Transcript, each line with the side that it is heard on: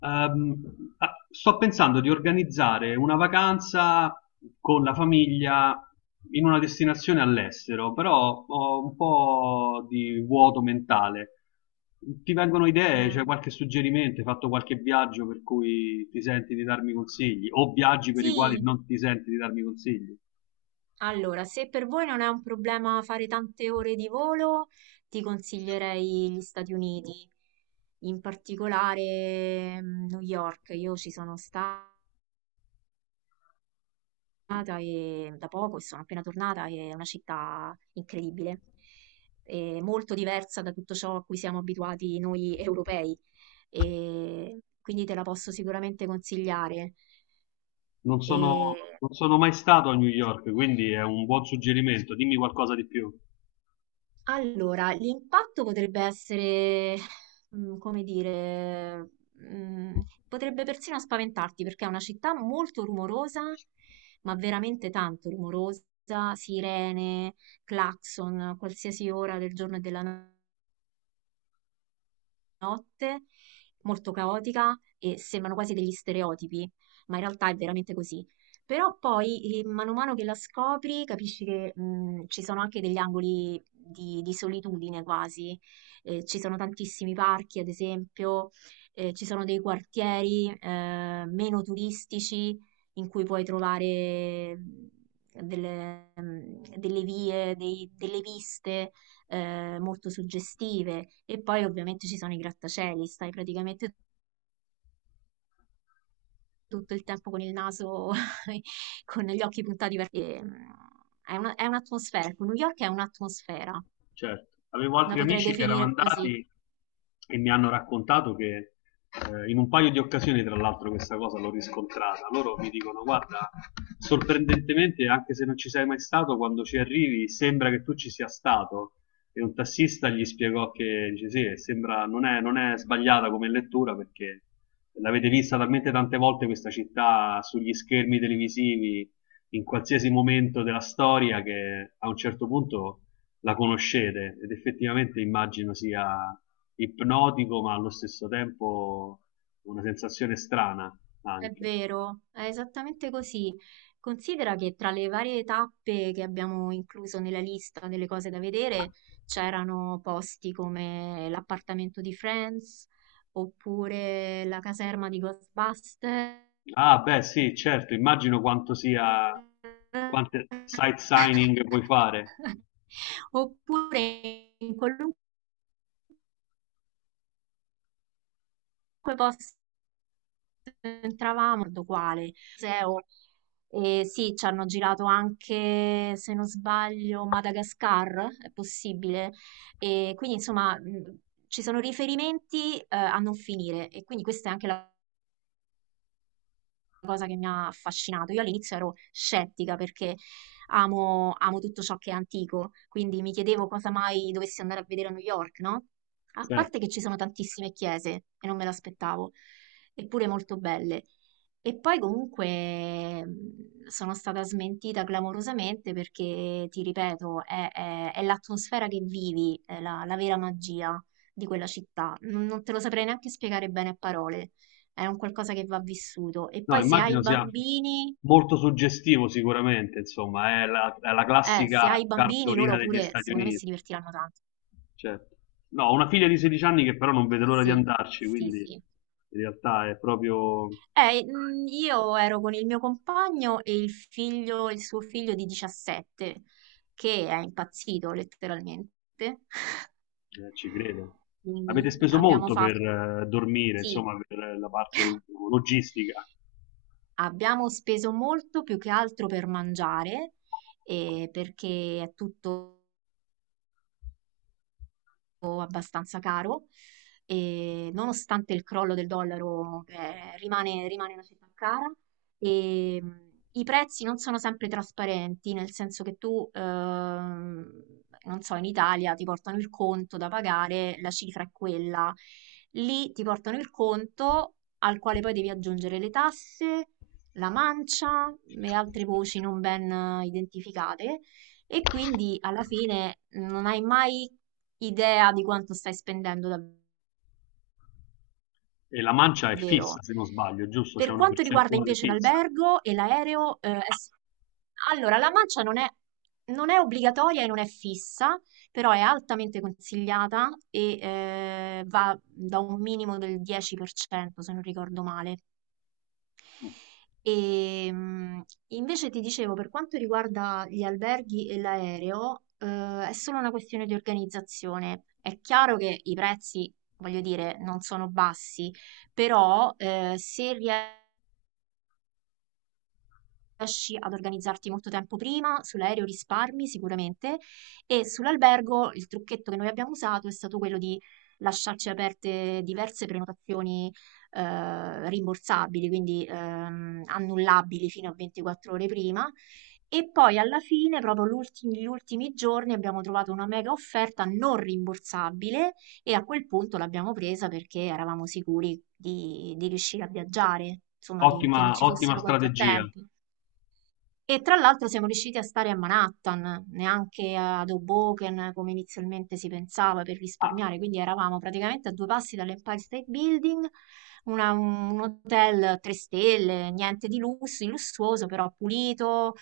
left: Ehm, Sto pensando di organizzare una vacanza con la famiglia in una destinazione all'estero, però ho un po' di vuoto mentale. Ti vengono idee? C'è
right: Mm,
left: qualche suggerimento? Hai fatto qualche viaggio per cui ti senti di darmi consigli? O viaggi per i quali
right: Sì,
left: non ti senti di darmi consigli?
right: allora, se per voi non è un problema fare tante ore di volo, ti consiglierei gli Stati Uniti, in particolare New York. Io ci sono stata da poco e sono appena tornata e è una città incredibile, e molto diversa da tutto ciò a cui siamo abituati noi europei, e quindi te la posso sicuramente consigliare.
left: Non sono,
right: E
left: non sono mai stato a New York, quindi è un buon suggerimento. Dimmi qualcosa di più.
right: Allora, l'impatto potrebbe essere, mm, come dire, mm, potrebbe persino spaventarti perché è una città molto rumorosa, ma veramente tanto rumorosa, sirene, clacson, qualsiasi ora del giorno e della notte, molto caotica e sembrano quasi degli stereotipi, ma in realtà è veramente così. Però poi, mano a mano che la scopri, capisci che ci sono anche degli angoli di solitudine quasi. Ci sono tantissimi parchi, ad esempio, ci sono dei quartieri meno turistici in cui puoi trovare delle vie, delle viste molto suggestive. E poi ovviamente ci sono i grattacieli, stai praticamente tutto il tempo con il naso, con gli occhi puntati per... è è un'atmosfera, ecco, New York è un'atmosfera,
left: Certo, avevo
right: la
left: altri
right: potrei
left: amici che erano
right: definire così.
left: andati e mi hanno raccontato che in un paio di occasioni, tra l'altro, questa cosa l'ho riscontrata. Loro mi dicono: Guarda, sorprendentemente, anche se non ci sei mai stato, quando ci arrivi sembra che tu ci sia stato. E un tassista gli spiegò che dice: Sì, sembra, non è sbagliata come lettura perché l'avete vista talmente tante volte questa città sugli schermi televisivi in qualsiasi momento della storia che a un certo punto la conoscete ed effettivamente immagino sia ipnotico, ma allo stesso tempo una sensazione strana
right: È
left: anche.
right: vero, è esattamente così. Considera che tra le varie tappe che abbiamo incluso nella lista delle cose da vedere c'erano posti come l'appartamento di Friends oppure la caserma di Ghostbusters.
left: Ah, beh, sì, certo, immagino quanto sia, quante sight signing puoi fare.
right: Oppure in qualunque posto entravamo, guardo quale, museo, e sì, ci hanno girato anche, se non sbaglio, Madagascar, è possibile. E quindi, insomma, ci sono riferimenti, a non finire e quindi questa è anche la cosa che mi ha affascinato. Io all'inizio ero scettica perché amo tutto ciò che è antico, quindi mi chiedevo cosa mai dovessi andare a vedere a New York, no? A
left: Certo.
right: parte che ci sono tantissime chiese e non me l'aspettavo, eppure molto belle. E poi comunque sono stata smentita clamorosamente perché, ti ripeto, è l'atmosfera che vivi, è la vera magia di quella città. Non te lo saprei neanche spiegare bene a parole, è un qualcosa che va vissuto. E
left: No,
right: poi se hai
left: immagino sia
right: bambini,
left: molto suggestivo sicuramente, insomma, è la
right: se hai
left: classica
right: bambini,
left: cartolina
right: loro
left: degli
right: pure,
left: Stati
right: secondo me,
left: Uniti.
right: si divertiranno tanto.
left: Certo. No, ho una figlia di 16 anni che però non vede l'ora di
right: Sì,
left: andarci,
right: sì,
left: quindi
right: sì.
left: in realtà è proprio.
right: Io ero con il mio compagno e il figlio, il suo figlio di 17, che è impazzito letteralmente.
left: Ci credo. Avete
right: Quindi
left: speso
right: abbiamo
left: molto per
right: fatto,
left: dormire,
right: sì,
left: insomma, per logistica.
right: abbiamo speso molto più che altro per mangiare, perché è tutto abbastanza caro e nonostante il crollo del dollaro rimane una città cara e i prezzi non sono sempre trasparenti, nel senso che tu, non so, in Italia ti portano il conto da pagare, la cifra è quella, lì ti portano il conto al quale poi devi aggiungere le tasse, la mancia e altre voci non ben identificate. E quindi alla fine non hai mai idea di quanto stai spendendo
left: E la mancia è
right: davvero.
left: fissa, se non sbaglio, giusto? C'è
right: Per
left: una
right: quanto riguarda
left: percentuale
right: invece
left: fissa.
right: l'albergo e l'aereo, allora la mancia non è obbligatoria e non è fissa, però è altamente consigliata e va da un minimo del 10%, se non ricordo male.
left: Mm.
right: E, mh, invece ti dicevo, per quanto riguarda gli alberghi e l'aereo, è solo una questione di organizzazione. È chiaro che i prezzi, voglio dire, non sono bassi, però se riesci ad organizzarti molto tempo prima, sull'aereo risparmi sicuramente e sull'albergo il trucchetto che noi abbiamo usato è stato quello di lasciarci aperte diverse prenotazioni rimborsabili, quindi annullabili fino a 24 ore prima. E poi alla fine, proprio gli ultimi giorni, abbiamo trovato una mega offerta non rimborsabile e a quel punto l'abbiamo presa perché eravamo sicuri di riuscire a viaggiare, insomma, che non
left: Ottima,
right: ci
left: ottima
right: fossero
left: strategia.
right: contrattempi. E tra l'altro siamo riusciti a stare a Manhattan, neanche ad Hoboken come inizialmente si pensava per
left: Ah,
right: risparmiare, quindi eravamo praticamente a due passi dall'Empire State Building, un hotel 3 stelle, niente di lusso, di lussuoso, però pulito,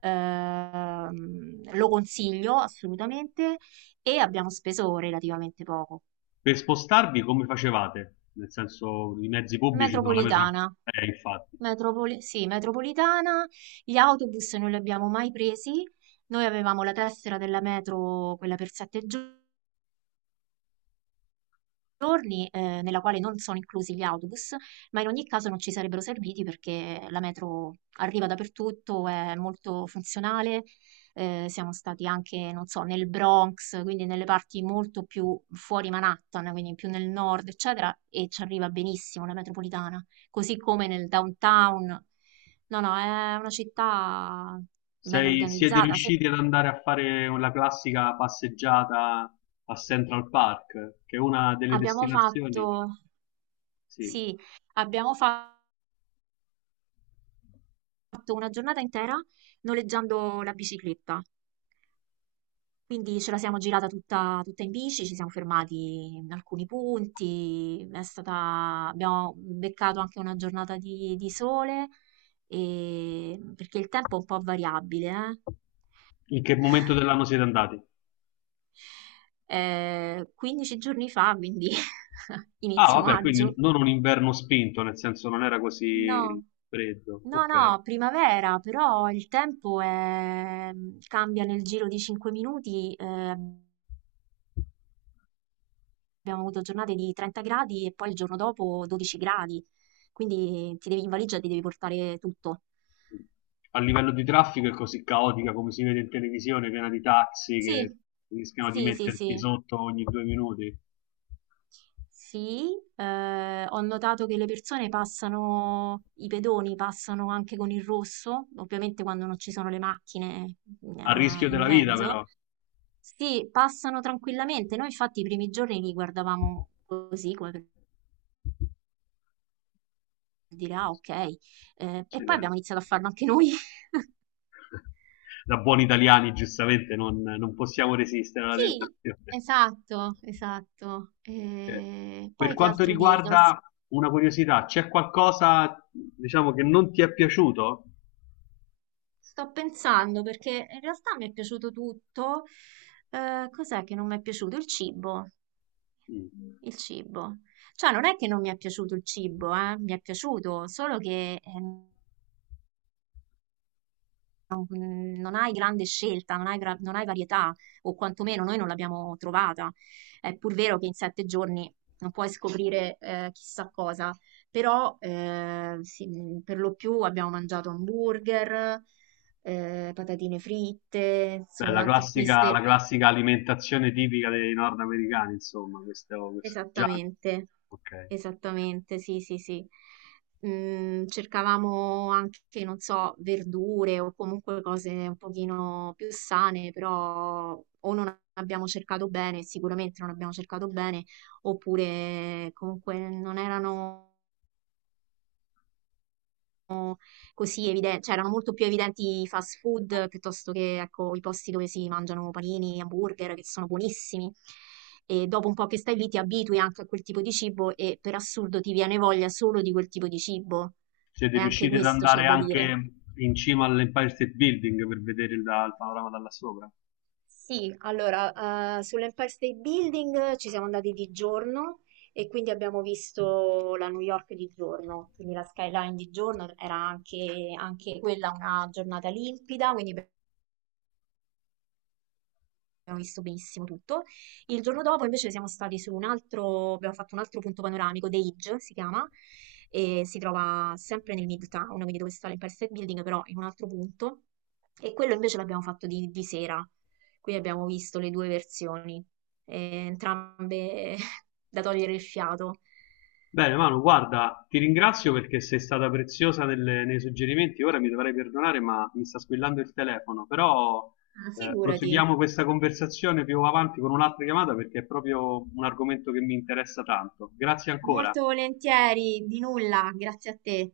right: lo consiglio assolutamente e abbiamo speso relativamente poco.
left: per spostarvi come facevate? Nel senso, i mezzi pubblici sono la metro...
right: Metropolitana.
left: Infatti.
right: Sì, metropolitana, gli autobus non li abbiamo mai presi, noi avevamo la tessera della metro, quella per sette giorni, nella quale non sono inclusi gli autobus, ma in ogni caso non ci sarebbero serviti perché la metro arriva dappertutto, è molto funzionale. Siamo stati anche, non so, nel Bronx, quindi nelle parti molto più fuori Manhattan, quindi più nel nord, eccetera, e ci arriva benissimo la metropolitana, così come nel downtown. No, no, è una città ben
left: Siete
right: organizzata.
left: riusciti ad andare a fare la classica passeggiata a Central Park, che è una delle
right: Abbiamo fatto,
left: destinazioni? Sì.
right: sì, abbiamo fatto una giornata intera noleggiando la bicicletta. Quindi ce la siamo girata tutta, tutta in bici, ci siamo fermati in alcuni punti, abbiamo beccato anche una giornata di sole, perché il tempo è un po' variabile,
left: In che momento dell'anno siete andati?
right: 15 giorni fa, quindi
left: Ah,
right: inizio
left: vabbè, quindi
right: maggio.
left: non un inverno spinto, nel senso non era così
right: No,
left: freddo.
right: no,
left: Ok.
right: no, primavera, però cambia nel giro di 5 minuti. Abbiamo avuto giornate di 30 gradi e poi il giorno dopo 12 gradi, quindi in valigia ti devi portare tutto.
left: A livello di traffico è così caotica come si vede in televisione, piena di taxi
right: Sì,
left: che rischiano di
right: sì, sì,
left: metterti
right: sì,
left: sotto ogni due minuti.
right: sì. Ho notato che i pedoni passano anche con il rosso, ovviamente quando non ci sono le macchine
left: A rischio
right: in
left: della vita,
right: mezzo.
left: però.
right: Sì, passano tranquillamente. Noi infatti i primi giorni li guardavamo così, come per dire, ah, ok. E poi
left: Accidenti.
right: abbiamo iniziato a farlo anche noi.
left: Da buoni italiani, giustamente, non possiamo resistere alla
right: Sì,
left: tentazione.
right: esatto, esatto.
left: Eh,
right: E
left: Per
right: poi che
left: quanto
right: altro dirti? Non s-
left: riguarda una curiosità, c'è qualcosa, diciamo, che non ti è piaciuto?
right: Sto pensando perché in realtà mi è piaciuto tutto. Cos'è che non mi è piaciuto? Il cibo.
left: Mm.
right: Il cibo. Cioè, non è che non mi è piaciuto il cibo, mi è piaciuto, solo che non hai grande scelta, non hai varietà, o quantomeno noi non l'abbiamo trovata. È pur vero che in 7 giorni non puoi scoprire chissà cosa, però sì, per lo più abbiamo mangiato hamburger, patatine fritte,
left: Beh,
right: insomma
left: la
right: anche qui
left: classica, la classica alimentazione tipica dei nordamericani, insomma, questo junk.
right: esattamente,
left: Ok.
right: esattamente, sì, sì, sì. Cercavamo anche, non so, verdure o comunque cose un pochino più sane, però o non abbiamo cercato bene, sicuramente non abbiamo cercato bene, oppure comunque non erano così evidenti, cioè erano molto più evidenti i fast food piuttosto che ecco, i posti dove si mangiano panini, hamburger, che sono buonissimi. E dopo un po' che stai lì ti abitui anche a quel tipo di cibo e per assurdo ti viene voglia solo di quel tipo di cibo.
left: Siete
right: E anche
left: riusciti ad
right: questo c'è
left: andare
right: da dire.
left: anche in cima all'Empire State Building per vedere il panorama da là sopra?
right: Sì, allora, sull'Empire State Building ci siamo andati di giorno e quindi abbiamo visto la New York di giorno, quindi la skyline di giorno era anche, anche quella una giornata limpida, quindi abbiamo visto benissimo tutto. Il giorno dopo invece siamo stati su un altro, abbiamo fatto un altro punto panoramico, The Edge si chiama, e si trova sempre nel Midtown, quindi dove sta l'Empire State Building, però in un altro punto. E quello invece l'abbiamo fatto di sera, quindi abbiamo visto le due versioni, entrambe da togliere il fiato.
left: Bene, Manu, guarda, ti ringrazio perché sei stata preziosa nei suggerimenti. Ora mi dovrai perdonare, ma mi sta squillando il telefono. Però
right: Ah, figurati,
left: proseguiamo questa conversazione più avanti con un'altra chiamata perché è proprio un argomento che mi interessa tanto. Grazie ancora.
right: molto volentieri, di nulla, grazie a te.